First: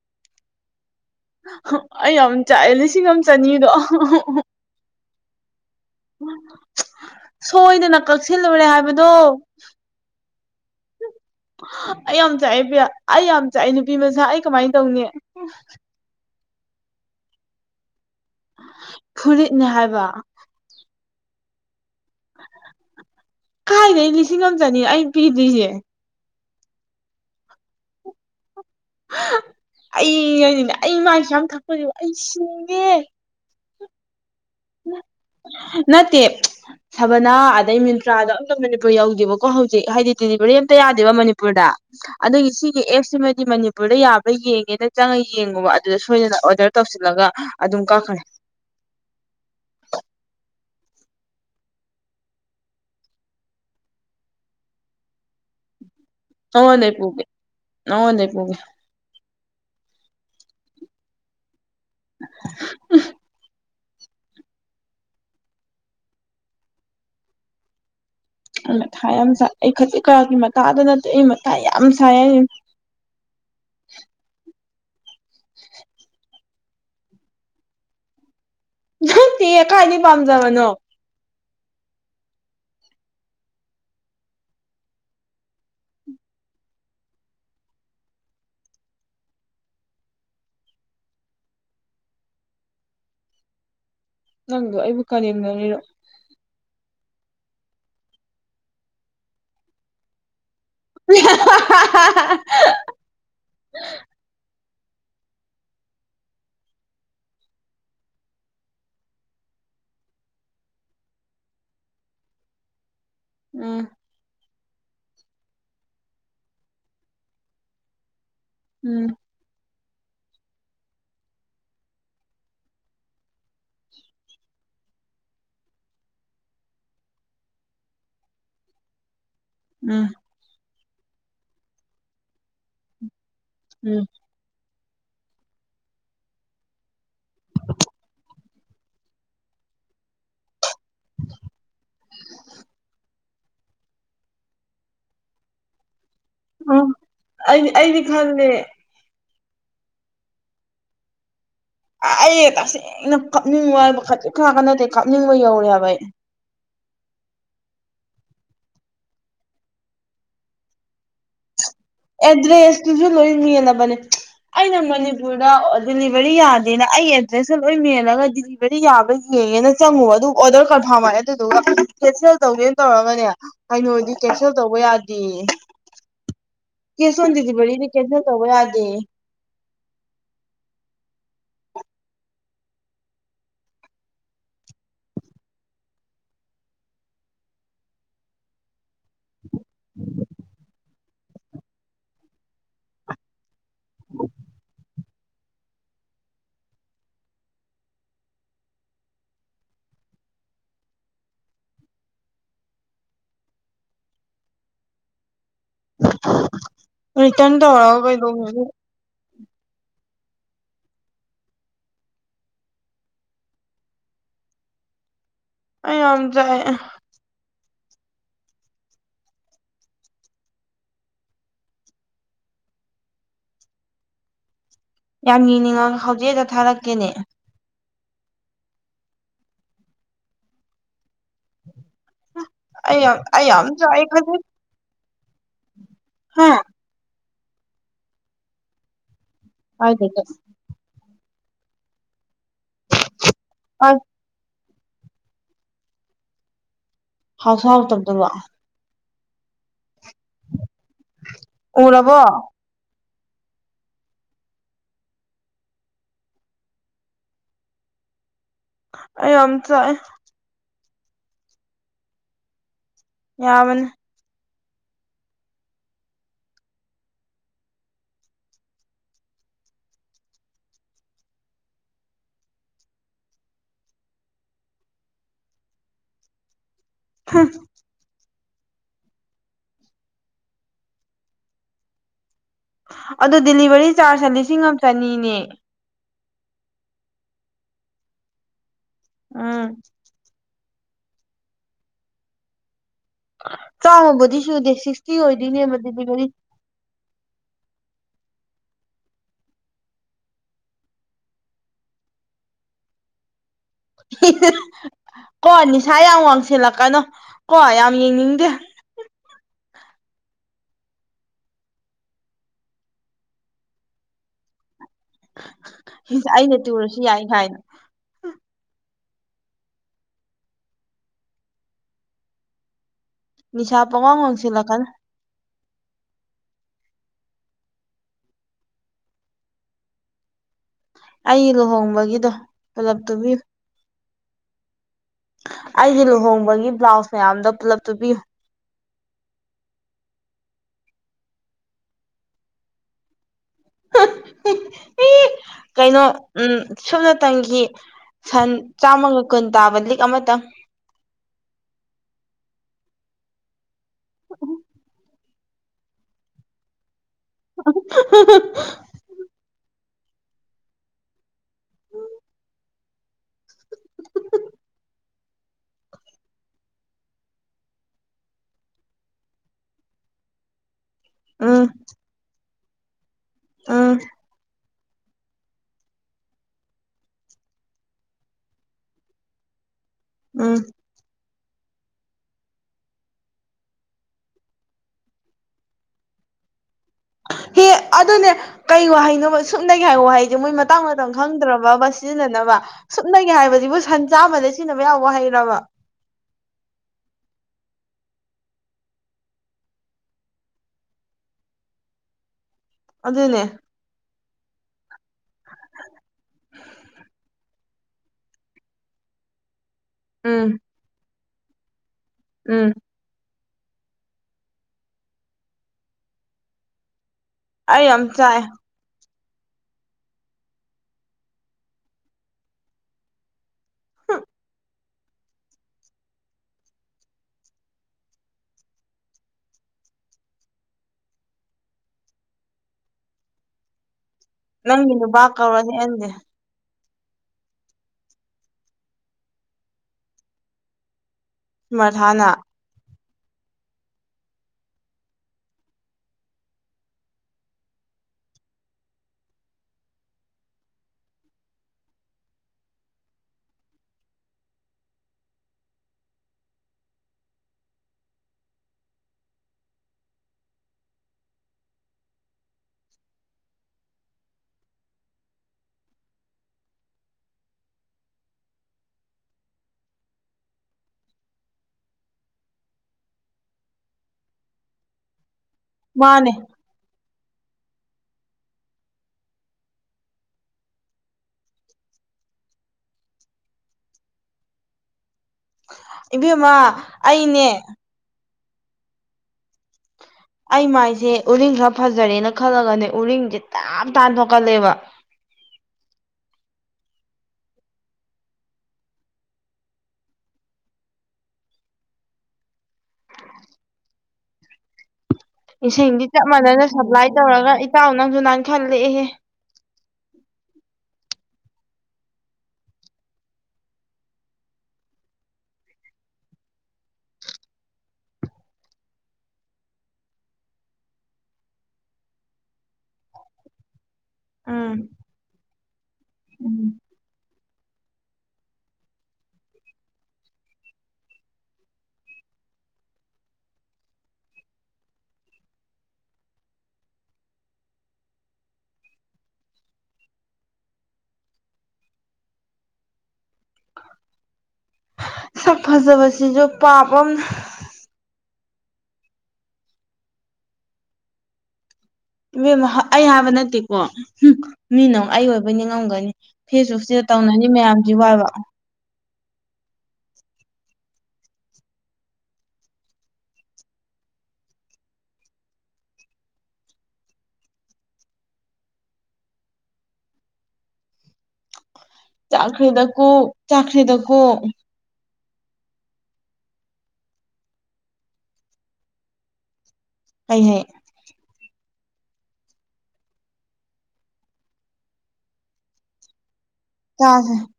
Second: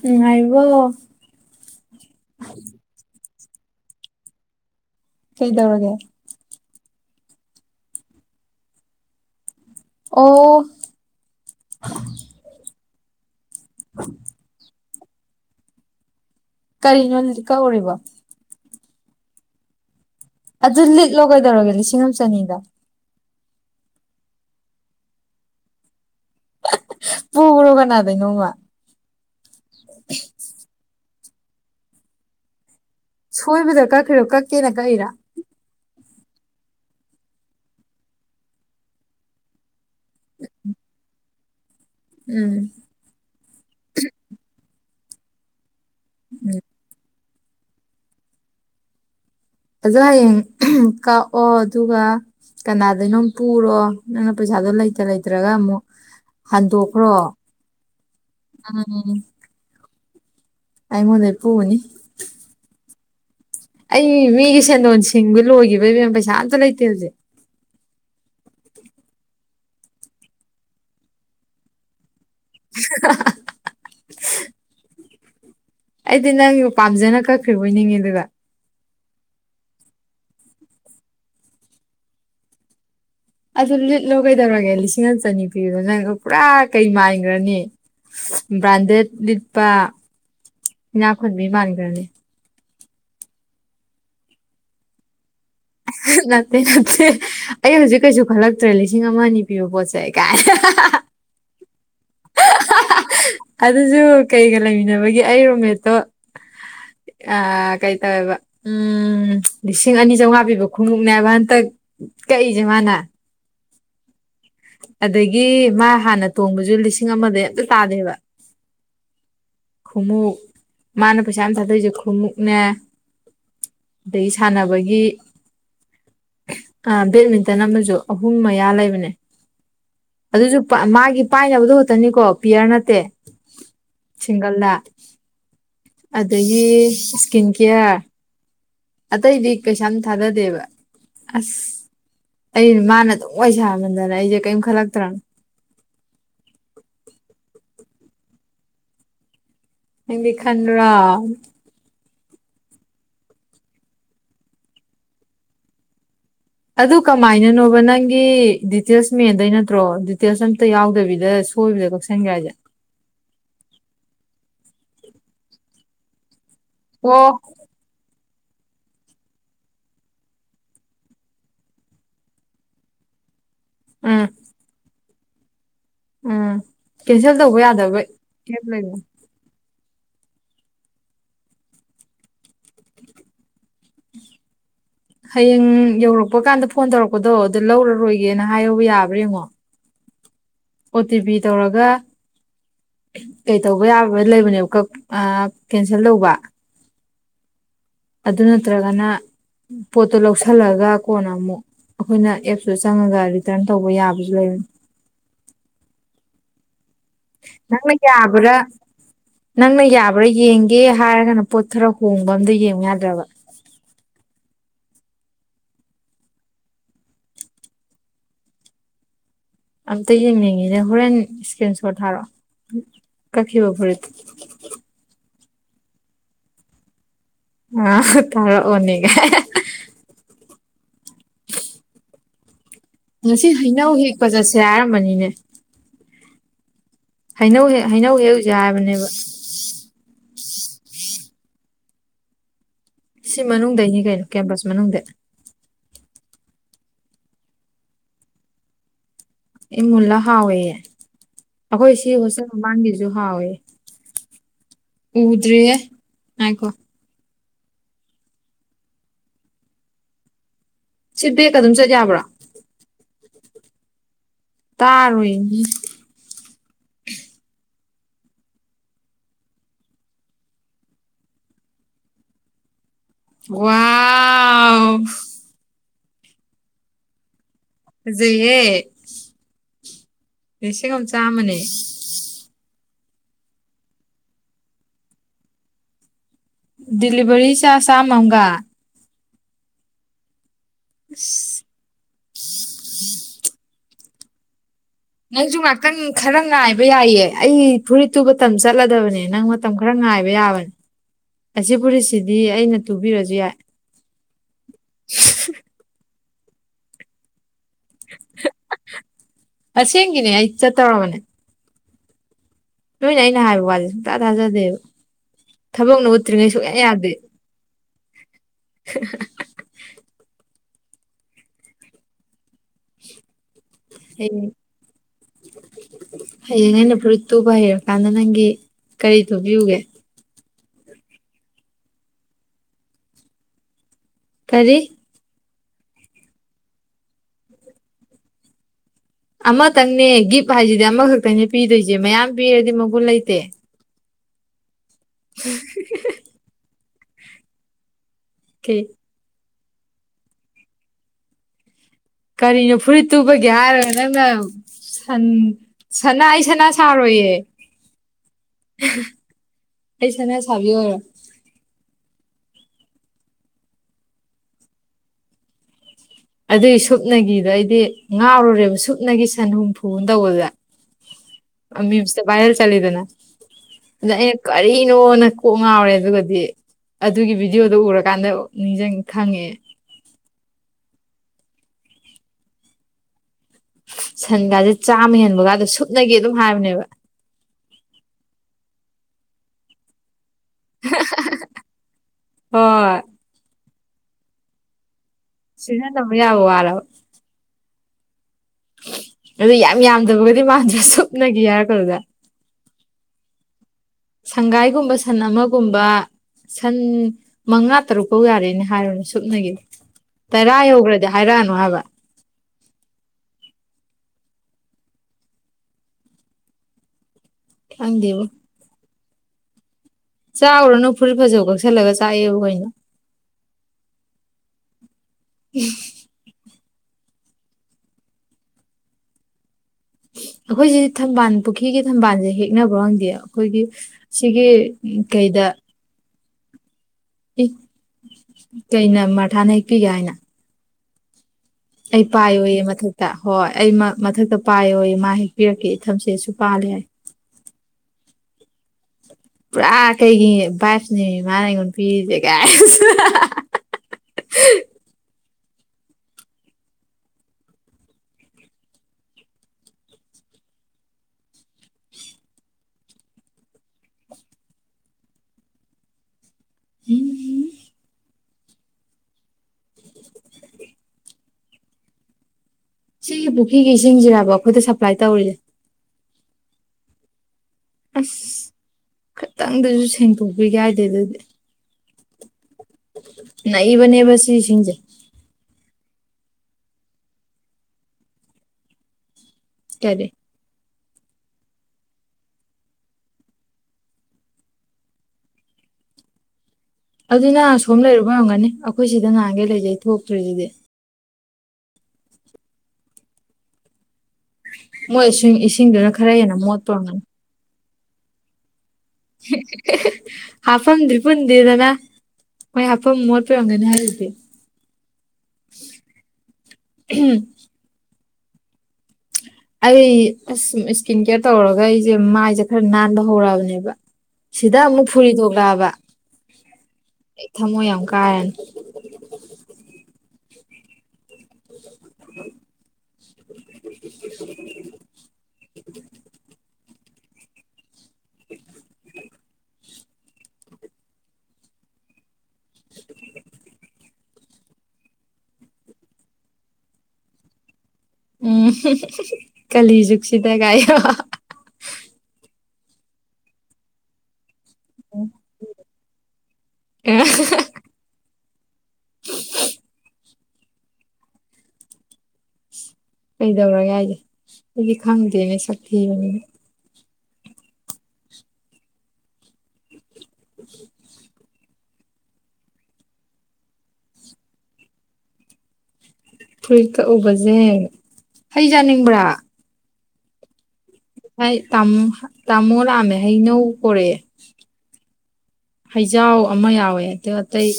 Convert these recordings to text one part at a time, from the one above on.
ꯅꯨꯉꯥꯏꯔꯤꯕꯣ ꯍꯥ ꯑꯩ ꯌꯥꯝ ꯆꯥꯛꯑꯦ ꯂꯤꯁꯤꯡ ꯑꯃ ꯆꯅꯤꯗꯣ ꯀꯩ ꯗꯧꯔꯒꯦ ꯁꯣꯏꯗꯅ ꯀꯛꯁꯤꯜꯂꯨꯔꯦ ꯍꯥꯏꯕꯗꯣ ꯑꯣ ꯑꯩ ꯌꯥꯝ ꯆꯥꯛꯑꯦ ꯄꯔꯤꯌꯥ ꯑꯩ ꯌꯥꯝ ꯆꯥꯛꯑꯦ ꯅꯨꯄꯤ ꯃꯆꯥ ꯑꯩ ꯀꯃꯥꯏ ꯇꯧꯅꯤ [inaudible] ꯀꯔꯤꯅꯣ ꯂꯤ ꯀꯛꯎꯔꯤꯕꯣ ꯐꯨꯔꯤꯠꯅꯦ ꯍꯥꯏꯕ ꯑꯗꯨ ꯂꯤꯠꯂꯣ ꯀꯩꯗꯧꯔꯒꯦ ꯂꯤꯁꯤꯡ ꯑꯃ ꯆꯅꯤꯗꯣ ꯀꯥꯏꯗꯩ ꯂꯤꯁꯤꯡ ꯑꯃ ꯆꯅꯤ ꯑꯩ ꯄꯤꯗ꯭ꯔꯤꯌꯦ ꯄꯨꯔꯣ ꯀꯅꯥꯗꯩꯅꯣꯝꯃ ꯍꯥ ꯑꯩ ꯍꯥꯢꯁꯤꯅꯤ ꯑꯩ ꯃꯥꯏꯁꯨꯌꯥꯝ ꯊꯛꯄꯖꯤꯕꯨ ꯑꯩ ꯁꯤꯅꯤꯡꯉꯦ ꯁꯣꯏꯕꯗ ꯀꯛꯈ꯭ꯔꯤꯔꯣ ꯀꯛꯀꯦꯅ ꯀꯛꯏꯔꯥ ꯅꯠꯇꯦ ꯁꯕꯥꯅ ꯑꯗꯩ ꯃꯤꯟꯇ꯭ꯔꯥꯗꯣ ꯑꯝꯇ ꯃꯅꯤꯄꯨꯔ ꯌꯧꯗꯦꯕꯀꯣ ꯍꯧꯖꯤꯛ ꯍꯥꯏꯗꯤ ꯗꯤꯂꯤꯕꯔꯤ ꯑꯝꯇ ꯌꯥꯗꯦꯕ ꯃꯅꯤ ꯄꯨꯔꯗ ꯑꯗꯨꯒꯤ ꯎꯝ ꯁꯤꯒꯤ ꯑꯦꯞꯁꯤꯃꯗꯤ ꯃꯅꯤꯄꯨꯔꯗ ꯌꯥꯕ꯭ꯔꯥ ꯌꯦꯡꯉꯦꯅ ꯆꯪꯉ ꯌꯦꯡꯉꯨꯕ ꯑꯗꯨ ꯑꯗꯨꯗ ꯁꯣꯏꯗꯅ ꯎꯝ ꯑꯣꯗꯔ ꯇꯧꯁꯤꯜꯂꯒ ꯑꯗꯨꯝ ꯀꯛꯈ꯭ꯔꯦ ꯐꯖ ꯍꯌꯦꯡ ꯀꯛꯑꯣ ꯑꯗꯨꯒ ꯀꯅꯥꯗꯩꯅꯣꯝ ꯄꯨꯔꯣ ꯅꯪꯅ ꯄꯩꯁꯥꯗꯣ ꯂꯩꯇ ꯂꯩꯇ꯭ꯔꯒ ꯑꯃꯨꯛ ꯅꯉꯣꯟꯗꯩ ꯍꯟꯇꯣꯛꯈ꯭ꯔꯣ ꯄꯨꯒꯦ ꯅꯉꯣꯟꯗꯩ ꯄꯨꯒꯦ ꯎꯝ ꯑꯩꯉꯣꯟꯗꯩꯩ ꯄꯨꯅꯤ [unintelligible] ꯑꯩ ꯃꯤꯒꯤ ꯁꯦꯟꯗꯣꯟꯁꯤꯡꯗꯨ ꯂꯣꯏꯈꯤꯕ ꯏꯕꯦꯝ ꯄꯩꯁꯥ ꯑꯝꯇ ꯂꯩꯇꯦ ꯍꯧꯖꯤꯛ ꯑꯩ ꯃꯊꯥ ꯌꯥꯝ ꯁꯥꯏ ꯑꯩ ꯈꯖꯤꯛ ꯈꯔꯥꯛꯀꯤ ꯃꯊꯥꯗ ꯅꯠꯇꯦ ꯑꯩ ꯃꯊꯥ ꯌꯥꯝ ꯁꯥꯏ ꯍꯥꯏꯖꯤꯅꯤ꯫ ꯑꯩꯗꯤ ꯅꯪꯒꯤ ꯄꯥꯝꯖꯅ ꯀꯛꯈ꯭ꯔꯤꯕꯣ ꯅꯤꯡꯉꯤ ꯑꯗꯨꯒ꯫ ꯑ ꯅꯠꯇꯦ ꯀꯥꯏꯗꯩ ꯄꯥꯝꯖꯕꯅꯣ ꯑꯗꯨ ꯂꯤꯠꯂꯣ ꯀꯩꯗꯧꯔꯒꯦ ꯂꯤꯁꯤꯡ ꯑꯃ ꯆꯅꯤ ꯄꯤꯕꯗꯣ ꯅꯪ ꯄꯨꯔꯥ ꯀꯩ ꯃꯥꯟꯈ꯭ꯔꯅꯤ ꯕ꯭ꯔꯥꯟꯗꯦꯠ ꯂꯤꯠꯄ ꯏꯅꯥꯈꯣꯟꯕꯤ ꯃꯥꯟꯈ꯭ꯔꯅꯤ ꯅꯪꯗꯨ ꯑꯩꯕꯨ ꯀꯥꯔꯦꯝꯅꯔꯤꯔꯣ ꯑꯍ ꯅꯠꯇꯦ ꯅꯠꯇꯦ ꯑꯩ ꯍꯧꯖꯤꯛ ꯀꯩꯁꯨ ꯈꯜꯂꯛꯇ꯭ꯔꯦ ꯂꯤꯁꯤꯡ ꯑꯃ ꯑꯅꯤ ꯄꯤꯕ ꯄꯣꯠꯁꯦ ꯀꯥꯏ ꯑꯍꯍ ꯍꯥ ꯑꯗꯨꯖꯨ ꯀꯩꯒ ꯂꯩꯃꯤꯟꯅꯕꯒꯤ ꯑꯩ ꯔꯨꯝꯃꯦꯠꯇꯣ ꯑ ꯀꯩꯇꯧꯋꯦꯕ ꯎꯝ ꯂꯤꯁꯤꯡ ꯑꯅꯤ ꯆꯥꯝꯃꯉꯥ ꯄꯤ [unintelligible] ꯍꯥꯏꯕ ꯍꯟꯇꯛ ꯀꯛꯏꯖꯦ ꯃꯥꯅ꯫ ꯎꯝ ꯑꯗꯒꯤ ꯃꯥ ꯍꯥꯟꯅ ꯇꯣꯡꯕꯁꯨ ꯂꯤꯁꯤꯡ ꯑꯃꯗꯩꯩ ꯑꯝꯇ ꯇꯥꯗꯦꯕ ꯎꯝ ꯈꯣꯡꯃꯨꯛ ꯃꯥꯅ ꯄꯩꯁꯥ ꯌꯥꯝ ꯊꯥꯗꯔꯤꯁꯦ ꯈꯣꯡꯃꯨꯛꯞꯅꯦ ꯑꯗꯩ ꯁꯥꯟꯅꯕꯒꯤ꯫ ꯑ ꯕꯦꯠꯃꯤꯟꯇꯟ ꯑꯃꯁꯨ ꯑꯍꯨꯝ ꯃꯌꯥ ꯂꯩꯕꯅꯦ ꯎꯝ꯫ ꯑꯗꯨꯖꯨ ꯃꯥꯒꯤ ꯄꯥꯏꯅꯕꯗꯣ ꯈꯛꯇꯅꯤꯀꯣ ꯄꯤꯌꯔ ꯅꯠꯇꯦ꯫ ꯎꯝ ꯁꯤꯡꯒꯜꯗ꯫ ꯑꯗꯒꯤ ꯏꯁꯀꯤꯟ ꯀꯦꯌꯥꯔ ꯑꯇꯩꯗꯤ ꯀꯩꯁꯥ ꯌꯥꯝ ꯊꯥꯗꯗꯦꯕ ꯑꯁ ꯑꯩ ꯃꯥꯅꯗꯣ ꯋꯥꯔꯤ ꯁꯥꯃꯟꯗꯅ ꯑꯩꯖꯦ ꯀꯩꯏꯝ ꯈꯜꯂꯛꯇ꯭ꯔꯝ꯫ ꯎꯝ ꯑꯩ ꯑꯩꯗꯤ ꯈꯪꯗꯦ ꯅꯪꯗꯤ ꯈꯨꯗꯔꯣ꯫ ꯑꯩ ꯇꯁꯦꯡꯅ ꯀꯥꯅꯤꯡꯕ ꯍꯥꯏꯕ ꯈꯖꯤꯛ ꯈꯔ ꯀ ꯅꯠꯇꯦ ꯀꯥꯞꯅꯤꯡꯕ ꯌꯧꯔꯦ ꯍꯥꯏꯕ ꯑꯩ ꯑꯗꯨ ꯀꯃꯥꯏꯅꯅꯣꯕ ꯅꯪꯒꯤ ꯗꯤꯇꯦꯜꯁ ꯃꯦꯟꯗꯩ ꯅꯠꯇ꯭ꯔꯣ ꯗꯤꯇꯦꯜꯁ ꯑꯝꯇ ꯌꯥꯎꯗꯕꯤꯗ ꯁꯣꯏꯕꯤꯗ ꯀꯛꯁ ꯑꯦꯗ꯭ꯔꯦꯁꯇꯨꯖꯨ ꯂꯣꯏ ꯃꯦꯜꯂꯕꯅꯦ ꯑꯩꯅ ꯃꯅꯤꯄꯨꯔꯗ ꯑꯣ ꯗꯤꯂꯤꯕꯔꯤ ꯌꯥ [unintelligible] ꯑꯩ ꯑꯣ ꯑꯗꯨꯗ ꯁꯨꯝ ꯂꯣꯏ ꯃꯦꯜꯂꯒ ꯗꯤꯂꯤꯚꯔꯤ ꯌꯥꯕ꯭ꯔꯥ ꯌꯦꯡꯉꯦꯅ ꯆꯪꯉꯨꯕ ꯑꯗꯨ ꯑꯣꯔꯗꯔ ꯀꯟꯐꯥꯔꯝ ꯍꯥꯏ ꯑꯗꯨꯗꯨꯒ ꯀꯦꯟꯁꯦꯜ ꯇꯧꯒꯦꯅ ꯇꯧꯔꯒꯅꯦ ꯀꯩꯅꯣꯗꯤ ꯎꯝ ꯀꯦꯟꯁꯦꯜ ꯇꯧꯕ ꯌꯥꯗꯦ ꯎꯝ ꯀꯦꯁ ꯑꯣꯟ ꯀꯦꯟꯁꯦꯜ ꯇꯧꯕ ꯗꯤꯂꯤꯚꯔꯤꯗꯤ ꯌꯥꯗꯕ ꯀꯦꯟꯁꯦꯜ ꯇꯧꯕ ꯀꯦꯕ ꯌꯥꯗꯦ ꯂꯩꯕ ꯍꯌꯦꯡ ꯌꯧꯔꯛꯄ ꯀꯥꯟꯗ ꯐꯣꯟ ꯇꯧꯔꯛꯄꯗꯣ ꯑꯗꯨ ꯂꯧꯔꯔꯣꯏꯒꯦꯅ ꯍꯥꯏꯌꯣ ꯌꯥꯕ꯭ꯔꯥ ꯌꯦꯡꯉꯣ꯫ [inaudible] ꯑꯣ ꯇꯤ ꯄꯤ ꯇꯧꯔꯒ ꯀꯩ ꯇꯧꯕ ꯌꯥꯕ ꯂꯩꯕꯅꯦꯕ ꯀꯛ ꯑ ꯀꯦꯟꯁꯦꯜ ꯇꯧꯕ꯫ ꯑꯗꯨ ꯅꯠꯇ꯭ꯔꯒꯅ ꯄꯣꯠꯇꯨ ꯂꯧꯁꯜꯂꯒ ꯀꯣꯟꯅ ꯑꯃꯨꯛ ꯑꯩꯈꯣꯏꯅ ꯑꯦꯞꯁꯇꯨꯗ ꯆꯪꯉꯒ ꯔꯤꯇ꯭ꯔꯟ ꯇꯧꯕ ꯌꯥꯕꯖꯨ ꯂꯩꯕꯅꯤ꯫ ꯔꯤꯇꯔꯟ ꯇꯧꯔ ꯅꯪꯅ ꯌꯥꯕ꯭ꯔꯥ ꯀꯩꯗꯧꯒꯅꯤ ꯅꯪꯅ ꯌꯥꯕ꯭ꯔꯥ ꯌꯦꯡꯒꯦ ꯍꯥꯏꯔꯒꯅ ꯄꯣꯠ ꯈꯔ ꯍꯣꯡꯕ ꯑꯝꯗ ꯌꯦꯡꯉꯨ ꯌꯥꯗ꯭ꯔꯕ꯫ ꯑꯩ ꯌꯥꯝ ꯆꯥꯛꯑꯦ꯫ ꯑꯝꯇ ꯌꯦꯡꯅꯤꯡꯉꯤꯅꯦ ꯍꯣꯔꯦꯟ ꯏꯁꯀ꯭ꯔꯤꯟ ꯁꯣꯠ ꯊꯥꯔꯛꯑꯣ ꯀꯛꯈꯤꯕ ꯐꯨꯔꯤꯠ ꯌꯥꯝ ꯌꯦꯅꯤꯡꯉ ꯍꯧꯖꯤꯛ ꯍꯦꯛꯇ ꯊꯥꯔꯛꯀꯦꯅꯦ ꯑ ꯊꯥꯔꯛꯑꯣꯅꯦ ꯒ ꯑꯩ ꯌꯥꯝ ꯑꯩ ꯉꯁꯤ ꯌꯥꯝ ꯍꯩꯅꯧ ꯆꯥꯛꯑꯦ ꯍꯦꯛꯄ ꯈꯖꯤꯛ ꯆꯠꯁꯦ ꯍꯥꯏꯔꯝꯕꯅꯤꯅꯦ ꯍꯥ꯫ ꯍꯩꯅꯧ ꯍꯦꯛ ꯍꯩꯅꯧ ꯍꯦꯛꯑꯨꯖꯦ ꯍꯥꯏꯕꯅꯦꯕ꯫ ꯀꯥꯏꯗꯦꯗ ꯁꯤ ꯃꯅꯨꯡꯗꯩꯅꯤ ꯑꯁ ꯀꯩꯅꯣ ꯀꯦꯝꯄꯁ ꯃꯅꯨꯡꯗꯩ꯫ ꯍꯥꯎꯁꯨ ꯍꯥꯎꯇꯕꯗꯨꯕꯣ ꯏ ꯃꯨꯜꯂ ꯍꯥꯎꯋꯦꯌꯦ ꯑꯩꯈꯣꯏ ꯁꯤ ꯎꯔꯕꯣ ꯍꯣꯁ ꯃꯃꯥꯡꯒꯤꯁꯨ ꯍꯥꯎꯋꯦ ꯎꯗ꯭ꯔꯤꯌꯦ ꯉꯥꯏꯈꯣ ꯫ ꯑꯩ ꯌꯥꯝ ꯆꯥꯛꯑꯦ꯫ ꯁꯤ ꯕꯦꯛꯀ ꯑꯗꯨꯝ ꯆꯠ ꯌꯥꯕ꯭ꯔꯣ ꯌꯥꯕꯅꯤ꯫ ꯇꯥꯔꯣꯏꯅꯤ꯫ ꯋꯥ꯫ ꯍ ꯐꯖꯩꯍꯦ ꯂꯤꯁꯤꯡ ꯑꯝ ꯆꯥꯝꯃꯅꯦ꯫ ꯑꯗꯨ ꯗꯤꯂꯤꯚꯔꯤ ꯆꯥꯔꯖꯅ ꯂꯤꯁꯤꯡ ꯑꯃ ꯆꯅꯤꯅꯦ ꯗꯤꯂꯤꯚꯔꯤ ꯆꯥꯁ ꯆꯥꯃ ꯑꯝꯒ ꯑ꯫ ꯑꯁ꯫ ꯆꯥꯝꯃꯕꯨꯗꯤ ꯁꯨꯗꯦ ꯁꯤꯛꯁ ꯅꯪꯖꯨ ꯉꯥꯛꯇꯪ ꯈꯔ ꯉꯥꯏꯕ ꯌꯥꯏꯌꯦ꯫ ꯑꯩ ꯐꯨꯔꯤꯠꯇꯨꯕ ꯇꯝ ꯆꯠꯂꯗꯕꯅꯦ ꯅꯪ ꯃꯇꯝ ꯈꯔ ꯉꯥꯏꯕ ꯌꯥꯕꯅꯦ ꯑꯁꯤ ꯄꯨꯔꯤꯠꯁꯤꯗꯤ ꯑꯩꯅ ꯇꯨꯕꯤꯔꯖꯨ ꯌꯥꯏ꯫ ꯍꯥꯍꯦ ꯀꯣ ꯅꯤꯁꯥ ꯌꯥꯝ ꯋꯥꯡꯁꯤꯜꯂꯛꯀꯅꯨ ꯀꯣ ꯌꯥꯝ ꯌꯦꯡꯅꯤꯡꯗꯦ ꯑꯁꯦꯡꯒꯤꯅꯦ ꯑꯩ ꯆꯠꯇꯣꯔꯕꯅꯦ꯫ ꯅꯣꯏꯅ ꯑꯩꯅ ꯍꯥꯏꯕ ꯋꯥꯁꯦ ꯁꯨꯡꯊꯥ ꯊꯥꯖꯗꯦꯕ ꯊꯕꯛꯅ ꯎꯠꯇ꯭ꯔꯤꯉꯩ ꯑꯩꯅ ꯁꯨꯡꯛꯌꯥ ꯇꯨꯔꯁꯨ ꯌꯥꯗꯦ ꯌꯥꯏ ꯀꯥꯏꯅ [unintelligible] ꯅꯤꯁꯥ ꯄꯪꯋꯥꯡ ꯍꯌꯦꯡ ꯋꯥꯡꯁꯤꯜꯂꯛꯀꯅꯨ꯫ ꯍꯌꯦꯡ ꯑꯩꯅ ꯐꯨꯔꯤꯠ ꯇꯨꯕ ꯍꯩꯔꯀꯥꯟꯗ ꯅꯪꯒꯤ ꯀꯔꯤ ꯇꯨꯕꯤꯌꯨꯒꯦ꯫ ꯑꯩ ꯂꯨꯍꯣꯡꯕꯒꯤꯗꯣ ꯄꯨꯂꯞ ꯇꯨꯕꯤꯌꯨ ꯀꯔꯤ꯫ ꯑꯩꯒꯤ ꯂꯨꯍꯣꯡꯕꯒꯤ ꯕ꯭ꯂꯥꯎꯁ ꯃꯌꯥꯝꯗꯣ ꯄꯨꯂꯞ ꯇꯨꯕꯤꯌꯨ꯫ ꯑꯃꯇꯪꯅꯦ ꯒꯤꯞ ꯍꯥꯏꯖꯤꯗꯤ ꯑꯃꯈꯛꯇꯅꯦ ꯄꯤꯗꯣꯏꯖꯦ ꯃꯌꯥꯝ ꯄꯤꯔꯗꯤ ꯃꯒꯨꯟ ꯂꯩꯇꯦ꯫ ꯍ ꯍꯨ ꯍꯩ ꯀꯩꯅꯣ ꯎꯝ ꯁꯨꯞꯅꯇꯪꯒꯤ ꯁꯟ ꯀꯩ ꯆꯥꯝꯃꯒ ꯀꯨꯟ ꯇꯥꯕ ꯂꯤꯛ ꯑꯃꯇꯪ ꯀꯔꯤꯅꯣ ꯐꯨꯔꯤꯠ ꯇꯨꯕꯒꯦ ꯍꯥꯏꯔꯒ ꯅꯪꯅ ꯁꯟ ꯁꯅꯥ ꯑꯩ ꯁꯅꯥ ꯁꯥꯔꯣꯏꯌꯦ [unintelligible] ꯑꯍ ꯑꯩ ꯁꯅꯥ ꯁꯕꯤ ꯑꯣꯏꯔꯣꯏ ꯑꯗꯨꯏ ꯁꯨꯞꯅꯒꯤꯗꯣ ꯑꯩꯗꯤ ꯉꯥꯎꯔꯨꯔꯦꯕ ꯁꯨꯞꯅꯒꯤ ꯁꯟ ꯍꯨꯝꯐꯨꯅ ꯇꯧꯕꯗ ꯎꯝ ꯑꯃꯤꯁꯇ ꯕꯤꯔꯜ ꯆꯂꯤꯗꯅ ꯎꯝ ꯑꯗꯨꯗ ꯑꯩꯅ ꯀ ꯑꯩ ꯅꯪꯉꯣꯟꯗ ꯀꯣꯛ ꯉꯥꯎꯔꯦ ꯑꯗꯨꯒꯗꯤ꯫ ꯑꯗꯨꯒꯤ ꯚꯤꯗꯤꯑꯣꯗꯣ ꯎꯔꯀꯥꯟꯗ ꯅꯤꯡꯁꯤꯡ ꯈꯪꯉꯦ ꯎꯝ ꯁꯟꯒꯥꯁꯦ ꯆꯥꯝꯃ ꯍꯦꯟꯕꯀꯗ ꯁꯨꯞꯅꯒꯤ ꯑꯗꯨꯝ ꯍꯥꯏꯕꯅꯦꯕ ꯍꯦ ꯑꯗꯨꯅꯦ ꯀꯩ ꯋꯥꯍꯩꯅꯣ ꯁꯨꯞꯅꯒꯦ ꯍꯥꯏꯕ ꯋꯥꯍꯩꯁꯦ ꯃꯣꯏ ꯃꯇꯥꯡ ꯃꯇꯝ ꯈꯪꯗ꯭ꯔꯕꯕ ꯁꯤꯖꯤꯟꯅꯅꯕ ꯍꯣꯏ ꯁꯨꯞꯅꯒꯤ ꯍꯥꯏꯕꯁꯤꯕꯨ ꯁꯟ ꯆꯥꯝꯃ ꯑꯃꯗ ꯁꯤꯖꯤꯟꯅꯕ ꯌꯥꯕ ꯋꯍꯩꯔꯕ ꯀꯣꯏ ꯇꯝ ꯇꯝꯕ ꯌꯥꯕ ꯋꯥꯔꯕ ꯑꯗꯨ ꯌꯥꯝ ꯌꯥꯝꯗꯕꯒꯗꯤ ꯃꯥꯟꯁꯨ ꯁꯨꯞꯅꯒꯦ ꯍꯥꯏꯔꯛꯀꯗꯨꯗ ꯑꯗꯨꯅꯦ ꯁꯪꯒꯥꯏꯒꯨꯝꯕ ꯁꯟ ꯑꯃꯒꯨꯝꯕ ꯁꯟ ꯃꯉꯥ ꯇꯔꯨꯛ ꯐꯧ ꯌꯥꯔꯦꯅꯦ ꯍꯥꯏꯔꯣꯅꯦ ꯁꯨꯞꯅꯒꯤ ꯇꯔꯥ ꯎꯝ ꯌꯧꯒ꯭ꯔꯗꯤ ꯍꯥꯏꯔꯛꯑꯅꯨ ꯍꯥꯏꯕ ꯎꯝ ꯑꯩ ꯌꯥꯝ ꯈꯪꯗꯦꯕꯨ ꯆꯥꯛꯑꯦ ꯆꯥꯛꯎꯔꯅꯨ ꯐꯨꯔꯤꯠ ꯐꯖꯕ ꯀꯛꯁꯜꯂꯒ ꯆꯥꯛꯑꯦꯕꯨ ꯀꯩꯅꯣ ꯍ [unintelligible] ꯑꯩꯈꯣꯏꯁꯤ ꯊꯝꯕꯥꯜ ꯄꯨꯈ꯭ꯔꯤꯒꯤ ꯊꯝꯕꯥꯜꯁꯦ ꯍꯦꯛꯅꯕ꯭ꯔꯣ ꯈꯪꯗꯤꯌꯦ ꯑꯩꯈꯣꯏꯒꯤ ꯁꯤꯒꯤ ꯅꯪꯒꯤ ꯅꯨꯄꯥ ꯀꯩꯗ [unintelligible] ꯏ ꯀꯩꯅ ꯃꯔꯊꯥꯅ ꯍꯦꯛꯄꯤꯒꯦ ꯍꯥꯏꯅ ꯑꯩ ꯃꯔꯊꯥꯅ ꯄꯥꯌꫭꯌꯦ ꯃꯊꯛ ꯍꯣꯏ ꯑꯩ ꯃꯊꯛꯇ ꯄꯥꯏꯌꯣ ꯃꯥ ꯍꯦꯛꯄꯤꯔꯛꯀꯦ ꯏꯊꯝꯁꯦꯠꯁꯨ ꯄꯥꯜꯂꯦ ꯍꯥꯏ ꯄꯨꯔꯥ ꯀꯩꯒꯤ ꯚꯥꯏꯁꯅꯦ ꯃꯥꯅ ꯑꯩꯉꯣꯟ ꯄꯤꯔꯤꯁꯦ ꯀꯥꯏ [inaudible] [unintelligible] ꯁꯤꯒꯤ ꯄꯨꯈ꯭ꯔꯤꯒꯤ ꯏꯁꯤꯡꯁꯤꯔꯔꯕ ꯑꯩꯈꯣꯏꯗ ꯁꯄ꯭ꯂꯥꯏ ꯇꯧꯔꯤꯁꯦ ꯃꯥꯅꯦ ꯑꯁ ꯈꯤꯇꯪꯗꯁꯨ ꯁꯦꯡꯗꯣꯛꯄꯤ ꯍꯥꯏꯗꯦ ꯑꯗꫭꯏꯗꯤ ꯅꯩꯕꯅꯦ ꯃꯁꯤ ꯏꯁꯤꯡꯖꯦ ꯏꯕꯦꯝꯃꯥ ꯑꯩꯅꯦ [unintelligible] ꯑꯩ ꯃꯥꯏꯁꯦ ꯎꯔꯤꯡ ꯈꯔ ꯐꯖꯔꯦꯅ ꯈꯜꯂꯒꯅꯦ ꯎꯔꯤꯡꯁꯦ ꯇꯥꯞ ꯇꯥꯏ ꯊꯣꯛꯀꯠꯂꯛ ꯑꯦꯕ ꯑꯗꯨ ꯅꯍꯥꯟ ꯁꯣꯝ ꯂꯩꯔꯨꯕ ꯉꯝꯒꯅꯤ ꯑꯩꯈꯣꯏ ꯁꯤꯗ ꯅꯍꯥꯟꯒꯦ ꯂꯩꯖꯩ ꯊꯣꯛꯇ꯭ꯔꯤꯗꯨꯗꯤ ꯃꯣꯏꯁꯨ ꯏꯁꯤꯡꯗꯨꯅ ꯏꯁꯤꯡꯗꯤ ꯈꯔ ꯆꯞ ꯍꯦꯟꯅ ꯃꯥꯟꯅꯅ ꯃꯣꯠꯄ ꯑꯣꯏꯔꯝꯒꯅꯤ ꯁꯄ꯭ꯂꯥꯏ ꯇꯧꯔꯒ ꯏꯇꯥꯎ ꯅꯪꯁꯨ ꯅꯍꯟ ꯈꯜꯂꯛꯑꯦꯍꯦ ꯍꯥꯐꯝꯝꯗ꯭ꯔꯤ ꯄꯨꯟꯗꯦꯗꯅ ꯍꯣꯏ ꯍꯥꯐꯝ ꯃꯣꯠꯄꯩ ꯑꯣꯏꯔꯝꯒꯅꯤ ꯍꯥꯏꯗꯨꯗꯤ [inaudible] ꯑꯩ ꯑꯁ ꯏꯁꯀꯤꯟ ꯀꯦꯌꯔ ꯇꯧꯔꯒ ꯑꯩꯁꯦ ꯃꯥꯏꯁꯦ ꯈꯔ ꯅꯥꯟꯕ ꯍꯧꯔꯛꯑꯕꯅꯦꯕ ꯁꯤꯗ ꯎꯝ ꯑꯃꯨꯛ ꯐꯨꯔꯤ ꯊꯣꯛꯣꯛꯂꯛꯑꯕ ꯑꯩ ꯊꯃꯣꯏ ꯌꯥꯝ ꯀꯥꯏꯔꯅꯤ [inaudible] ꯁꯛ ꯐꯖꯕꯁꯤꯁꯨ ꯄꯥꯕ ꯑꯝꯅꯦ ꯎꯝ ꯀꯂꯤꯖꯨꯛꯁꯤꯗꯒꯥꯏꯌꫭ ꯏꯕꯦꯝꯃ ꯍꯛ ꯑꯩ ꯍꯥꯏꯕ ꯅꯠꯇꯦꯀꯣ ꯃꯤꯅ ꯑꯩ ꯑꯣꯏꯕꯣꯏ ꯅꯤꯡꯉꯝꯒꯅꯤ ꯐꯦꯁ ꯕꯨꯛꯁꯤꯗ ꯇꯧꯅꯩ ꯃꯌꯥꯝꯁꯤꯕꯨ ꯍꯥꯏꯕ ꯀꯩꯗꯧꯔꯒꯦ ꯍꯥꯏꯁꯦ ꯑꯩꯗꯤ ꯈꯪꯗꯦꯅꯦ ꯁꯛ ꯊꯤꯕꯅꯤꯅ [inaudible] ꯆꯥꯛꯈ꯭ꯔꯦꯗꯀꯣ ꯆꯥꯛꯈ꯭ꯔꯦꯗꯀꯣ ꯐꯨꯔꯤꯠ ꯀꯛꯎꯕꯁꯦ ꯍꯩ ꯆꯥꯅꯤꯡꯕ꯭ꯔꯥ ꯀꯩ ꯍꯩ ꯍꯥꯏ ꯇꯝ ꯇꯥꯃꯣ ꯂꯛ ꯑꯝꯃꯦ ꯍꯩꯏꯅꯧ ꯄꯔꯛꯑꯦ ꯍꯩꯖꯥꯎ ꯑꯃ ꯌꯥꯎꯋꯦ ꯑ ꯆꯥꯁꯦ ꯑꯇꯩ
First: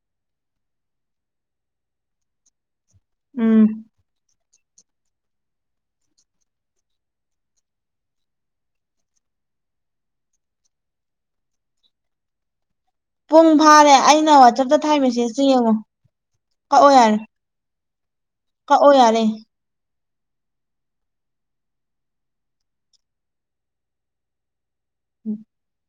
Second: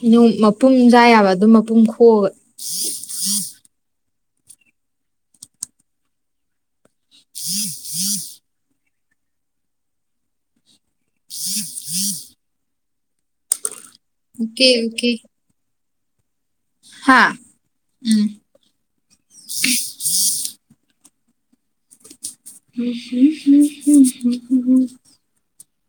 ꯍꯩꯅꯧ ꯃꯄꯨꯝ ꯆꯥ ꯌꯥꯕ ꯑꯗꯨꯝ ꯃꯄꯨꯝ ꯈꯣꯛꯑꯒ ꯎꯝ ꯄꯨꯡ ꯐꯥꯔꯦ ꯑꯩꯅ ꯑꯣꯀꯦ ꯋꯥꯆꯞꯇ ꯊꯥꯏ ꯃꯦꯁꯦꯖꯇꯣ ꯌꯦꯡꯉꯣ ꯀꯛꯑꯣ ꯌꯥꯔꯦ ꯍꯥꯥ ꯎꯝ ꯀꯛꯑꯣ ꯌꯥꯔꯦ [inaudible] [inaudible] [inaudible]